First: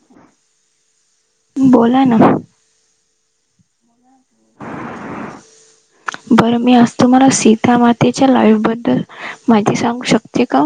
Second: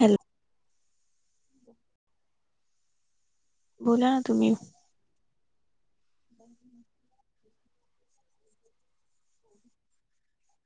Hello. बोलाय ना. बोला ना तुम्ही? बरं मी आज तुम्हाला सीता मातेच्या लाईफ बद्दल माहिती सांगू शकते का?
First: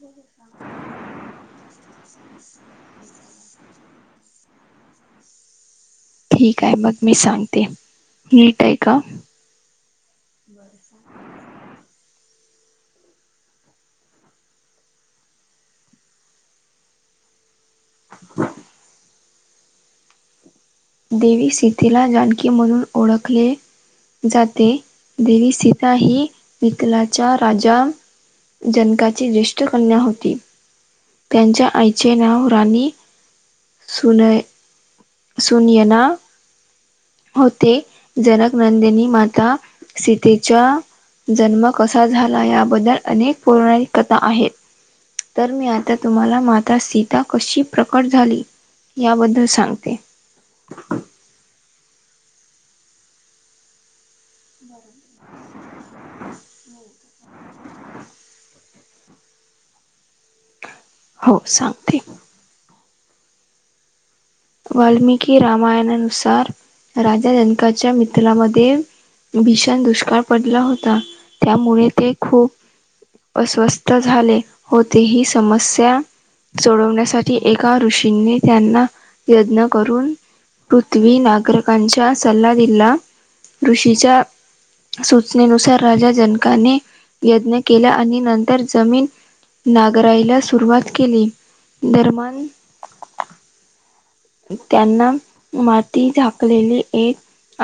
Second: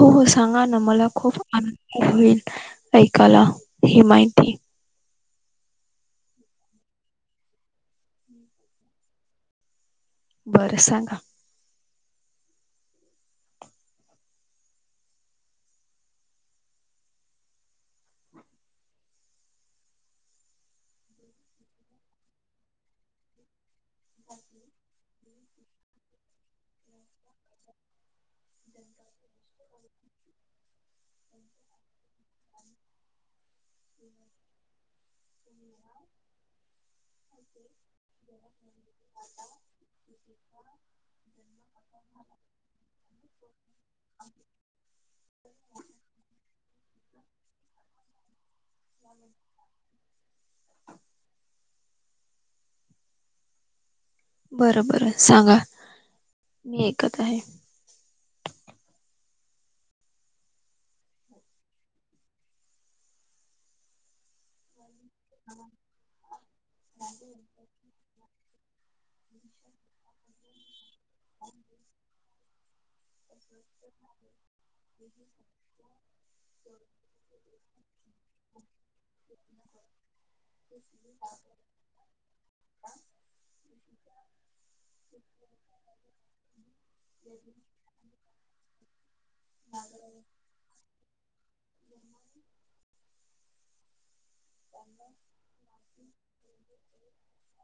हो हो सांगा ना मला खूप आनंद होईल ऐकायला ह माहिती ठीक आहे मग मी सांगते मिीट आहे का? बरं सांगा. [unintelligible] देवी सितीला जानकी म्हणून ओळखले जाते. देवी सीता ही वथलाचा राजा जनकाची ज्येष्ठ कन्या होती त्यांच्या आईचे नाव होरणी सून सूनयना ना. होते जनक नंदिनी माता सीतेच्या जन्म कसा झाला याबद्दल अनेक पौराणणिक कथा आहेत. तर मी आता तुम्हाला मात्रा सीता कशी प्रकट झाली. याबद्दल सांगते. बरं बरं सांगा मी ऐकत आहे. हो सांगते वाल्मिकी रामायणानुसार राजा जनकाच्या मित्रमध्ये भीषण दुष्काळ पडला होता त्यामुळे ते खूप अस्वस्थ झाले होते ही समस्या सोडवण्यासाठी एका ऋषींनी त्यांना यज्ञ करून पृथ्वी नागरिकांचा सल्ला दिला ऋषीचा सूचनेनुसार राजा जनकाने यज्ञ केला आणि नंतर जमीन नागराईला सुरुवात केली दरमन त्यांना माती झाकलेली एक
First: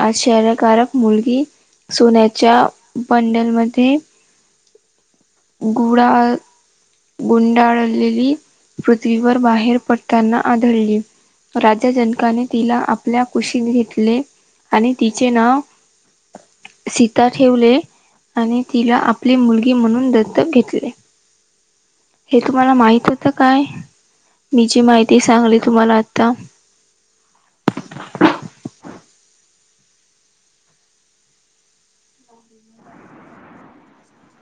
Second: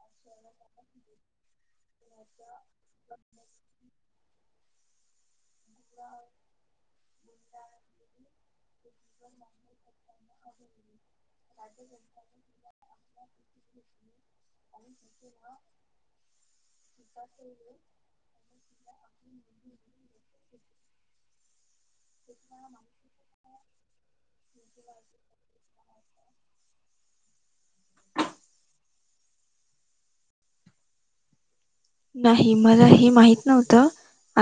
आश्र्यकारक मुलगी सोन्याच्या बंडलमध्ये गुळा गुंडाळलेली पृथ्वीवर बाहेर पडताना आढळली. राजा जनकाने तिला आपल्या कुशीत घेतले. आणि तिचे नाव सीता ठेवले आणि तिला आपली मुलगी म्हणून दत्त घेतले हे तुम्हाला माहित होतं काय मी जी माहिती सांगली तुम्हाला आता नाही मला हे माहित नव्हतं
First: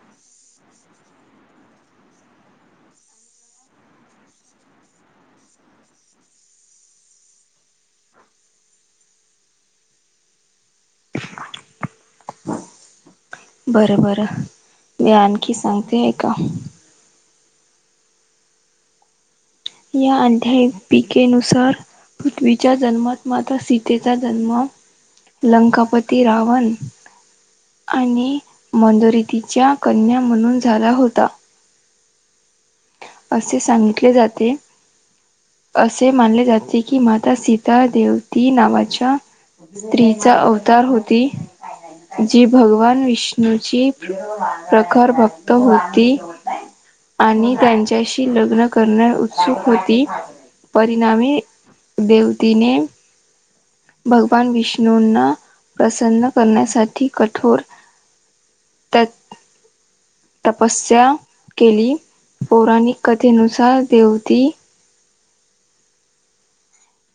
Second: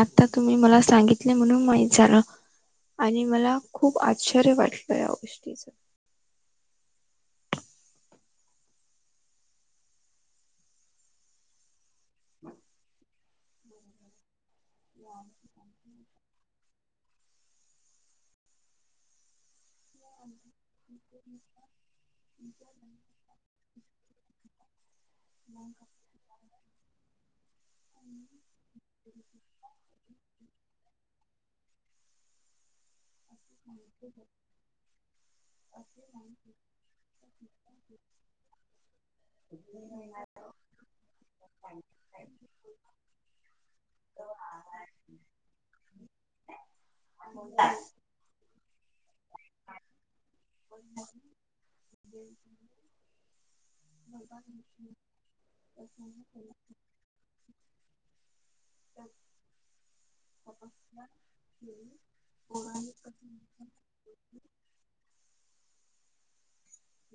आता तुम्ही मला सांगितले म्हणून माहीत झालं. आणि मला खूप आश्चर्य वाटलं या गोष्टीच [unintelligible] [inaudible] बरं बर मी आणखी सांगते आहे का? या अध्या पिकेनुसार पृथ्वीच्या जन्मात माता सी तिचा जन्म लंकापती रावन आणि मंदोरितीच्या कन्या म्हणून झाला होता. असे सांगितले जाते. असे मानले जाते की माता सीता देवती नावाच्या स्त्रीचा अवतार होती. जी भगवान विष्णूची प्रखर भक्त होती. आणि त्यांची अशी लग्न करणे उत्सुक होती परिणामी देवतीने भगवान विष्णूंना प्रसन्न करण्यासाठी कठोर त [inaudible] तपस्या केली पौराणिक कथेनुसार देवती.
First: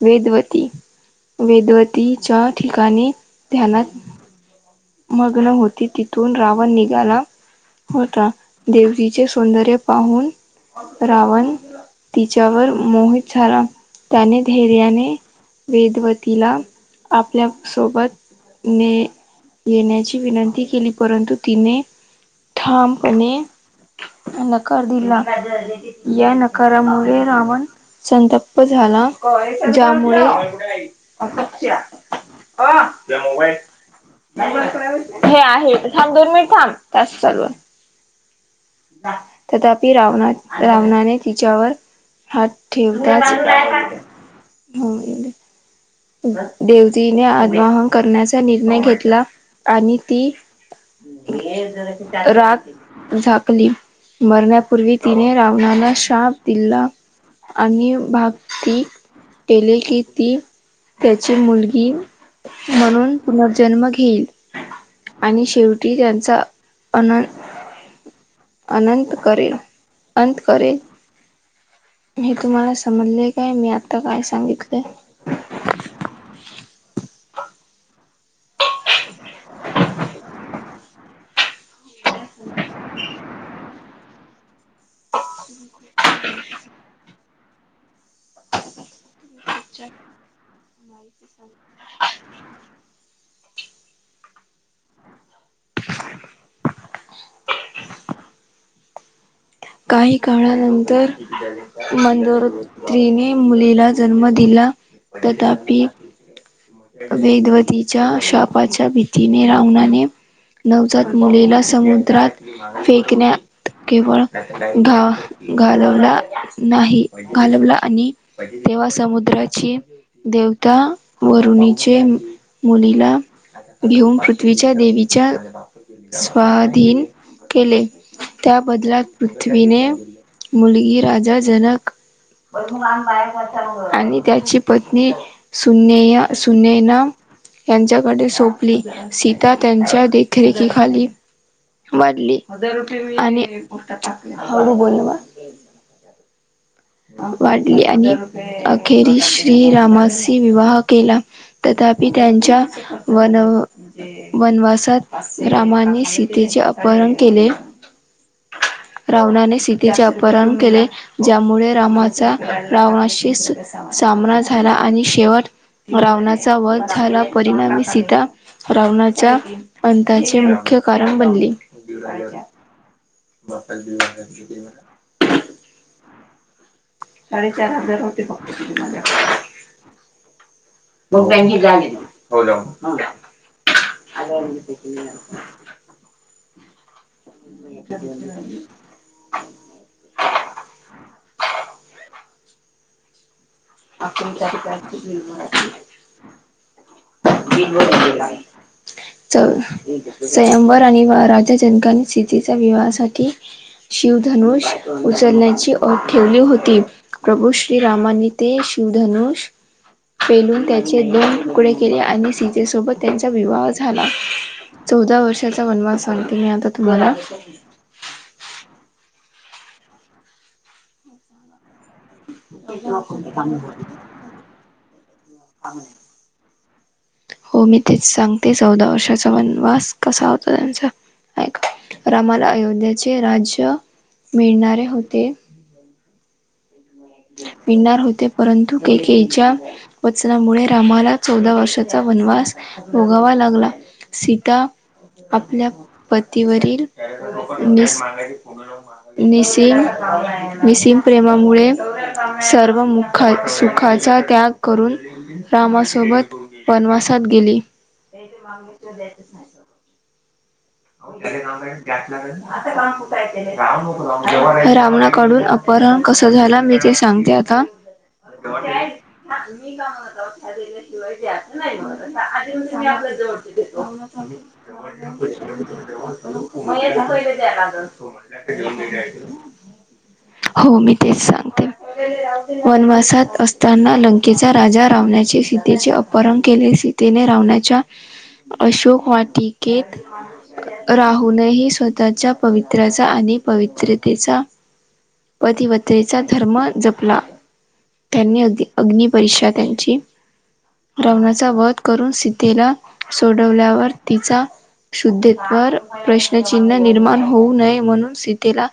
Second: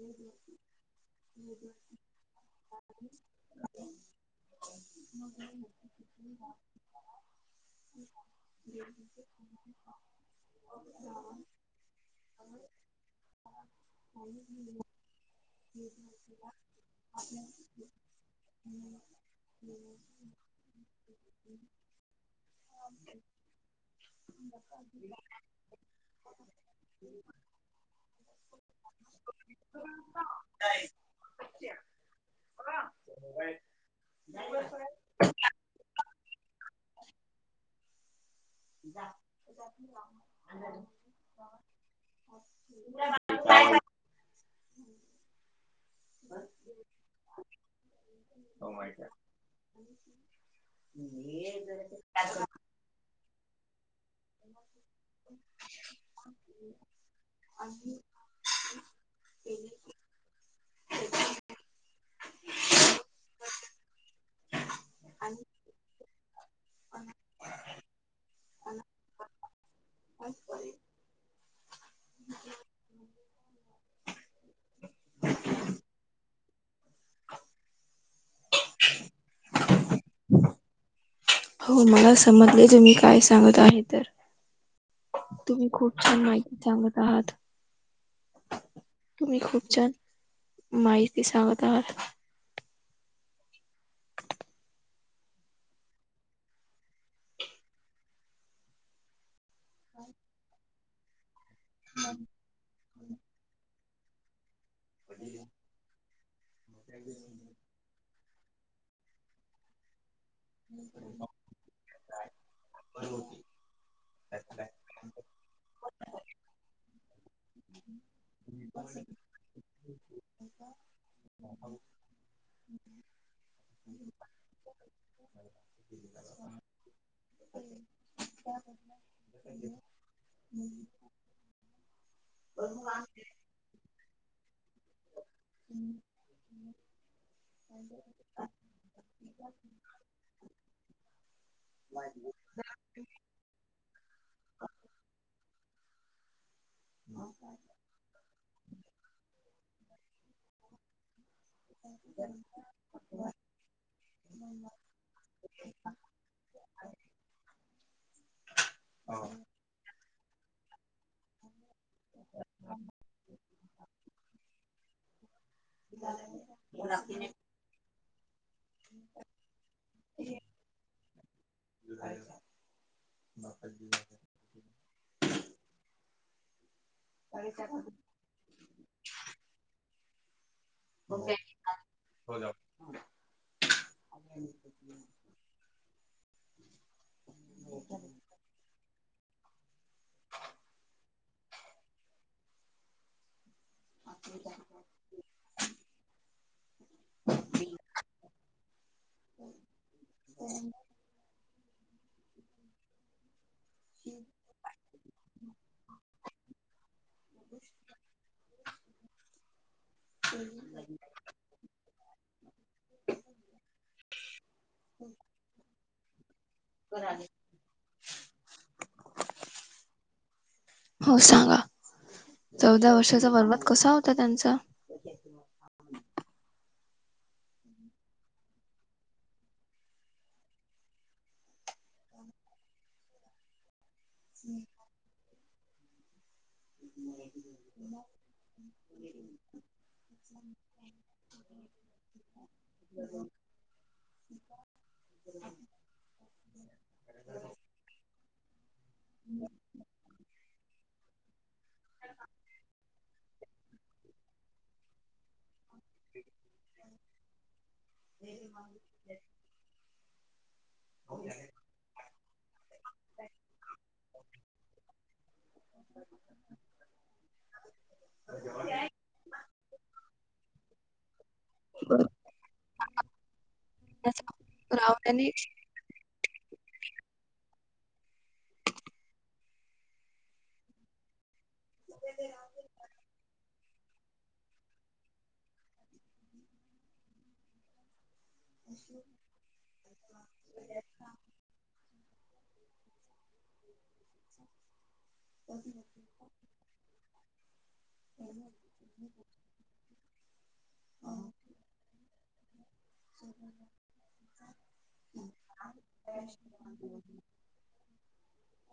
वेदवती वेदवतीच्या ठिकाणी ध्यानात मग्न होती तिथून रावण निघाला. होता देवतीचे सौंदर्य पाहून रावण तिच्यावर मोहित झाला त्याने धैर्याने वेदवतीला आपल्यासोबत ने येण्याची विनंती केली परंतु तिने ठामपणे नकार दिला या नकारामुळे रावन संतप्त झाला ज्यामुळे अ स ह त मबाईल हे आहे थांब दोन मीनीट थांब टास्क चालू आहे. तथापि रावणा रावणाने तिच्यावर हा ठेवताच घेऊनगेले. देवतीने आगवाहन करण्याचा निर्णय घेतला आणि ती राग झाकली. मरण्यापूर्वी तिने रावणाला शाप दिला. आणि भागतीी केले की ती त्याची मुलगी म्हणून पुनर्जन्म घेईल आणि शेवटी की त्यांचा अनन अनंत करेल अंत करेल. मी तुम्हाला समजलेय काय मी आता काय सांगितलंय. [inaudible] [inaudible] हो मला समजले ज मी काय सांगत आहे तर तुम्ही खूप छान माहिती सांगत आहात. तुम्ही खूप छान माहिती सांगत आहात. काही काळानंतर मंदरत्रीने मुलीला जन्म दिला तथापि वेदवतीच्या शापाच्या भीतीने रावणाने नवजात मुलीला समुद्रात फेकण्यात केवळ घा घालवला नाही घालवला आणि तेव्हा समुद्राची देवता ऋणी मुलीला घेऊन पृथ्वीच्या देवीच्या स्वाधीन केले त्या बदलात पृथ्वीने मुलगी राजा जनक आणि त्याची पत्नी सु सुनेना यांच्याकडे सोपली सीता त्यांच्या देखरेखीखाली मा हजार रुपी आणिोाकले हळू बोल म वाढली आणि अखेरी श्रीरामाशी विवाह केला तथपि त्यांच्या वन वनवासात रामाने सीतेचे अपहरण केले रावणाने सितीचे अपहरण केले ज्यामुळे रामाचा रावणाशी सामना झाला आणि शेवट रावणाचा वध झाला परिणामी सीधा रावणाच्या अंताचे मुख्य कारण बनले बफत साडेचार हजार होते फक्त त माझ्याकडे मुगंग हो [inaudible] [inaudible] आपण त्याधिकची निर्भर च स्यंववर आणि राजा जनकनी स्ितीच्या विवाहासाठी शिवधनुष उचलण्याची ओट ठेवली होती प्रभू श्रीरामानी ते शिवधनुष पेलून त्याचे दोन तुकडे के आणि सीजेसोबत त्यांचा विवाह झाला चौदा वर्षाचा वनमान सांगतीने आता तुम्हाला. कराले हो सांगा चौदा वर्षाचा बर्वाद कसा होता त्यांचा ह हो मी तेच सांगते चौदा वर्षाचा वनवास कसा होता त्यांचा रामाला अयोध्याचे राज्य मिळणारे होते पिनणार होते परंतु केकच्या वचनामुळे रामाला चौदा वर्षाचा वनवास भोगावा लागला सीता आपल्या पतीवरील नि मिसिम मिसिम प्रेमामुळे सर्व सुखाचा त्याग करून रामासोबत पनवासात गेली हम्. अग्निपरीक्षा द्यायचीच नाही. रावणाकडून, अपहरण कसं झाला मी ते सांगते आता मी काय म्हण ‌ मागितल्या शिवाय द्यायचं नाही म्हण, आधीमधी मी आपल्या जवळचं देतो. रावणाने मये थापायला येत्या का गं ॽ हो, मी तेच सांगते. वनवासात असताना, लंकेचा राजा रावणाने सीतेचे अपहरण केले. सीतेने रावण्याच्या अशोक वाटिकेत राहुूनही स्वतःच्या पवित्राचा आणि पवित्रतेचा पधिवत्रेचा धर्म जपला त्यांनी अग्न परीक्षा त्यांची रावणाचा वध करून सीतेला सोडवल्यावर तिचा [unintelligible] प्रश्नचिन्ह निर्माण होऊ नये, म्हणून सीतेला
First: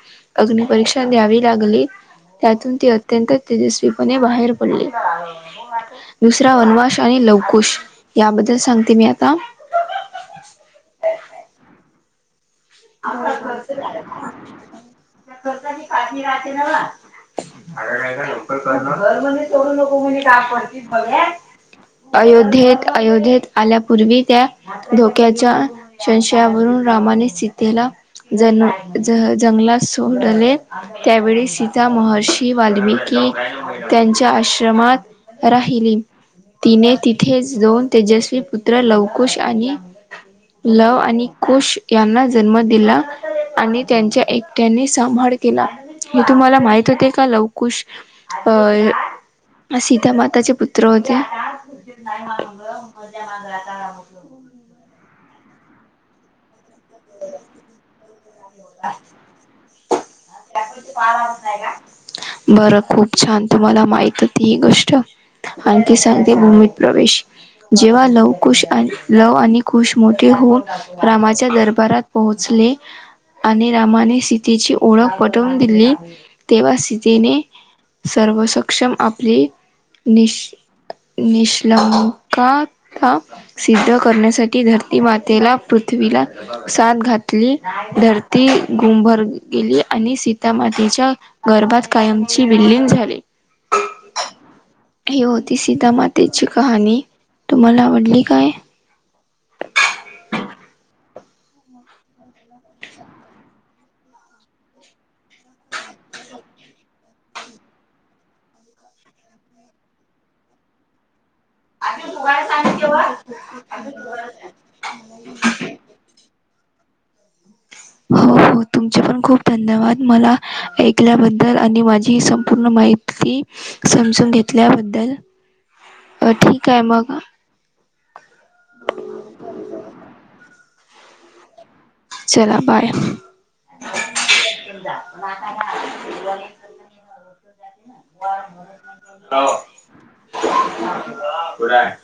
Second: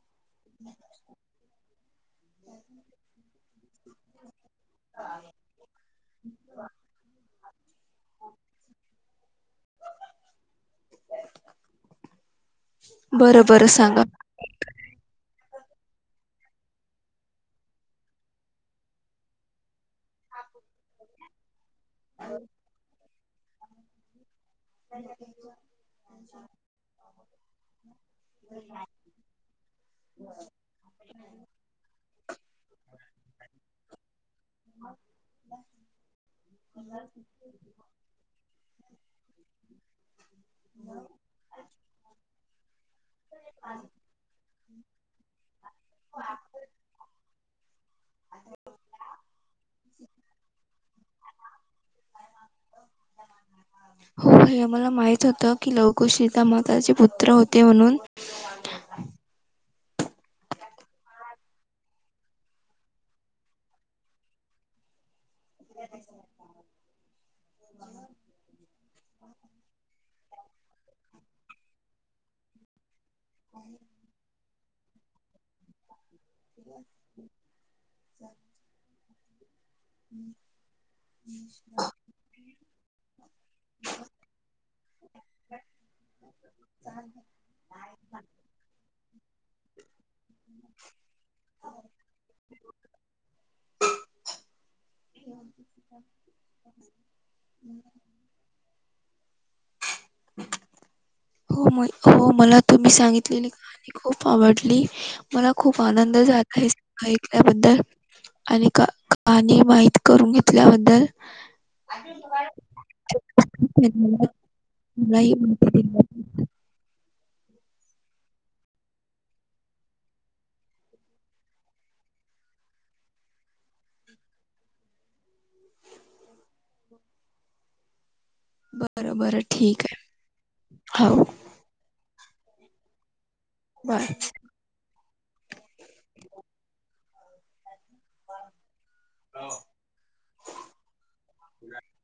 अग्निपरीक्षा द्यावी लागली. त्यातून ती, अत्यंत तेजस्वीपणे बाहेर पडली. दुसरा वनवाश आणि लवकुश आ [unintelligible] बरं बरं त्या सांगा. दत्ताची काकी राहते न्हवं, अग जरा लवकर कर [inaudible] म्हणून सोडून तु हे काय करतीस बघ ए, अयोध्येत, अयोध्येत आल्यापूर्वी, त्या धोक्याच्या संशयावरून रामाने सी ज-जंगलात सोडले. त्यावेळी सीता, महर्षी वाल्मिकी त्यांच्या आश्रमात राहिली. तिने तिथेच दोन तेजस्वी पुत्र लवकुश आणि लव आणि कुश यांना जन्म दिला. आणि त्यांचा एकटीने सांभाळ केला. हे तुम्हाला माहित होते का लवकुश? अ. सीता माताचे पुत [unintelligible] हो. हे आम्हाला माहित होतं की, लवकुश सीता माताचे पुत्र होते म्हणून. [unintelligible] [unintelligible] बरं खूप छान, तुम्हाला माहित होती ही गोष्ट? आणखी, साधी भूमीत प्रवेश. जेव्हा लवकुश आणि लव आणि कुश मोठे होऊन, रामाच्या दरबारात पोहोचले. आणि रामाने, सीतेची ओळख पटवून दिली. तेव्हा सी तेने सर्व सक्षम आपली निश् -निष्कंलकता सिद्ध करण्यासाठी, धरती मातेला पृथ्वीला साद घातली. धरती भंगुर झाली आणि सीता, मातीच्या गर्भात कायमची विलीन झाली. [unintelligible] ही होती सीता मातेची कहाणी, तुम्हाला आवडली काय? [unintelligible] हो मला, हो मला तुम्ही सांगितलेली कहाणी खूप आवडली. मला खूप आनंद झाला आहे, हे ऐकल्याबद्दल. आणि का-कहाणी, माहीत करून घेतल्याबद्दल मला, मला ही माहिती हो. हो, तुमचे पण खूप धन्यवाद. मला ऐकल्याबद्दल, आणि माझी ही संपूर्ण माहिती समजून घेतल्याबद्दल, अ.. ठीक आहे मग. बर बर ठीक आहे हो. चला बाय. म [inaudible] बाय. हो कड [inaudible]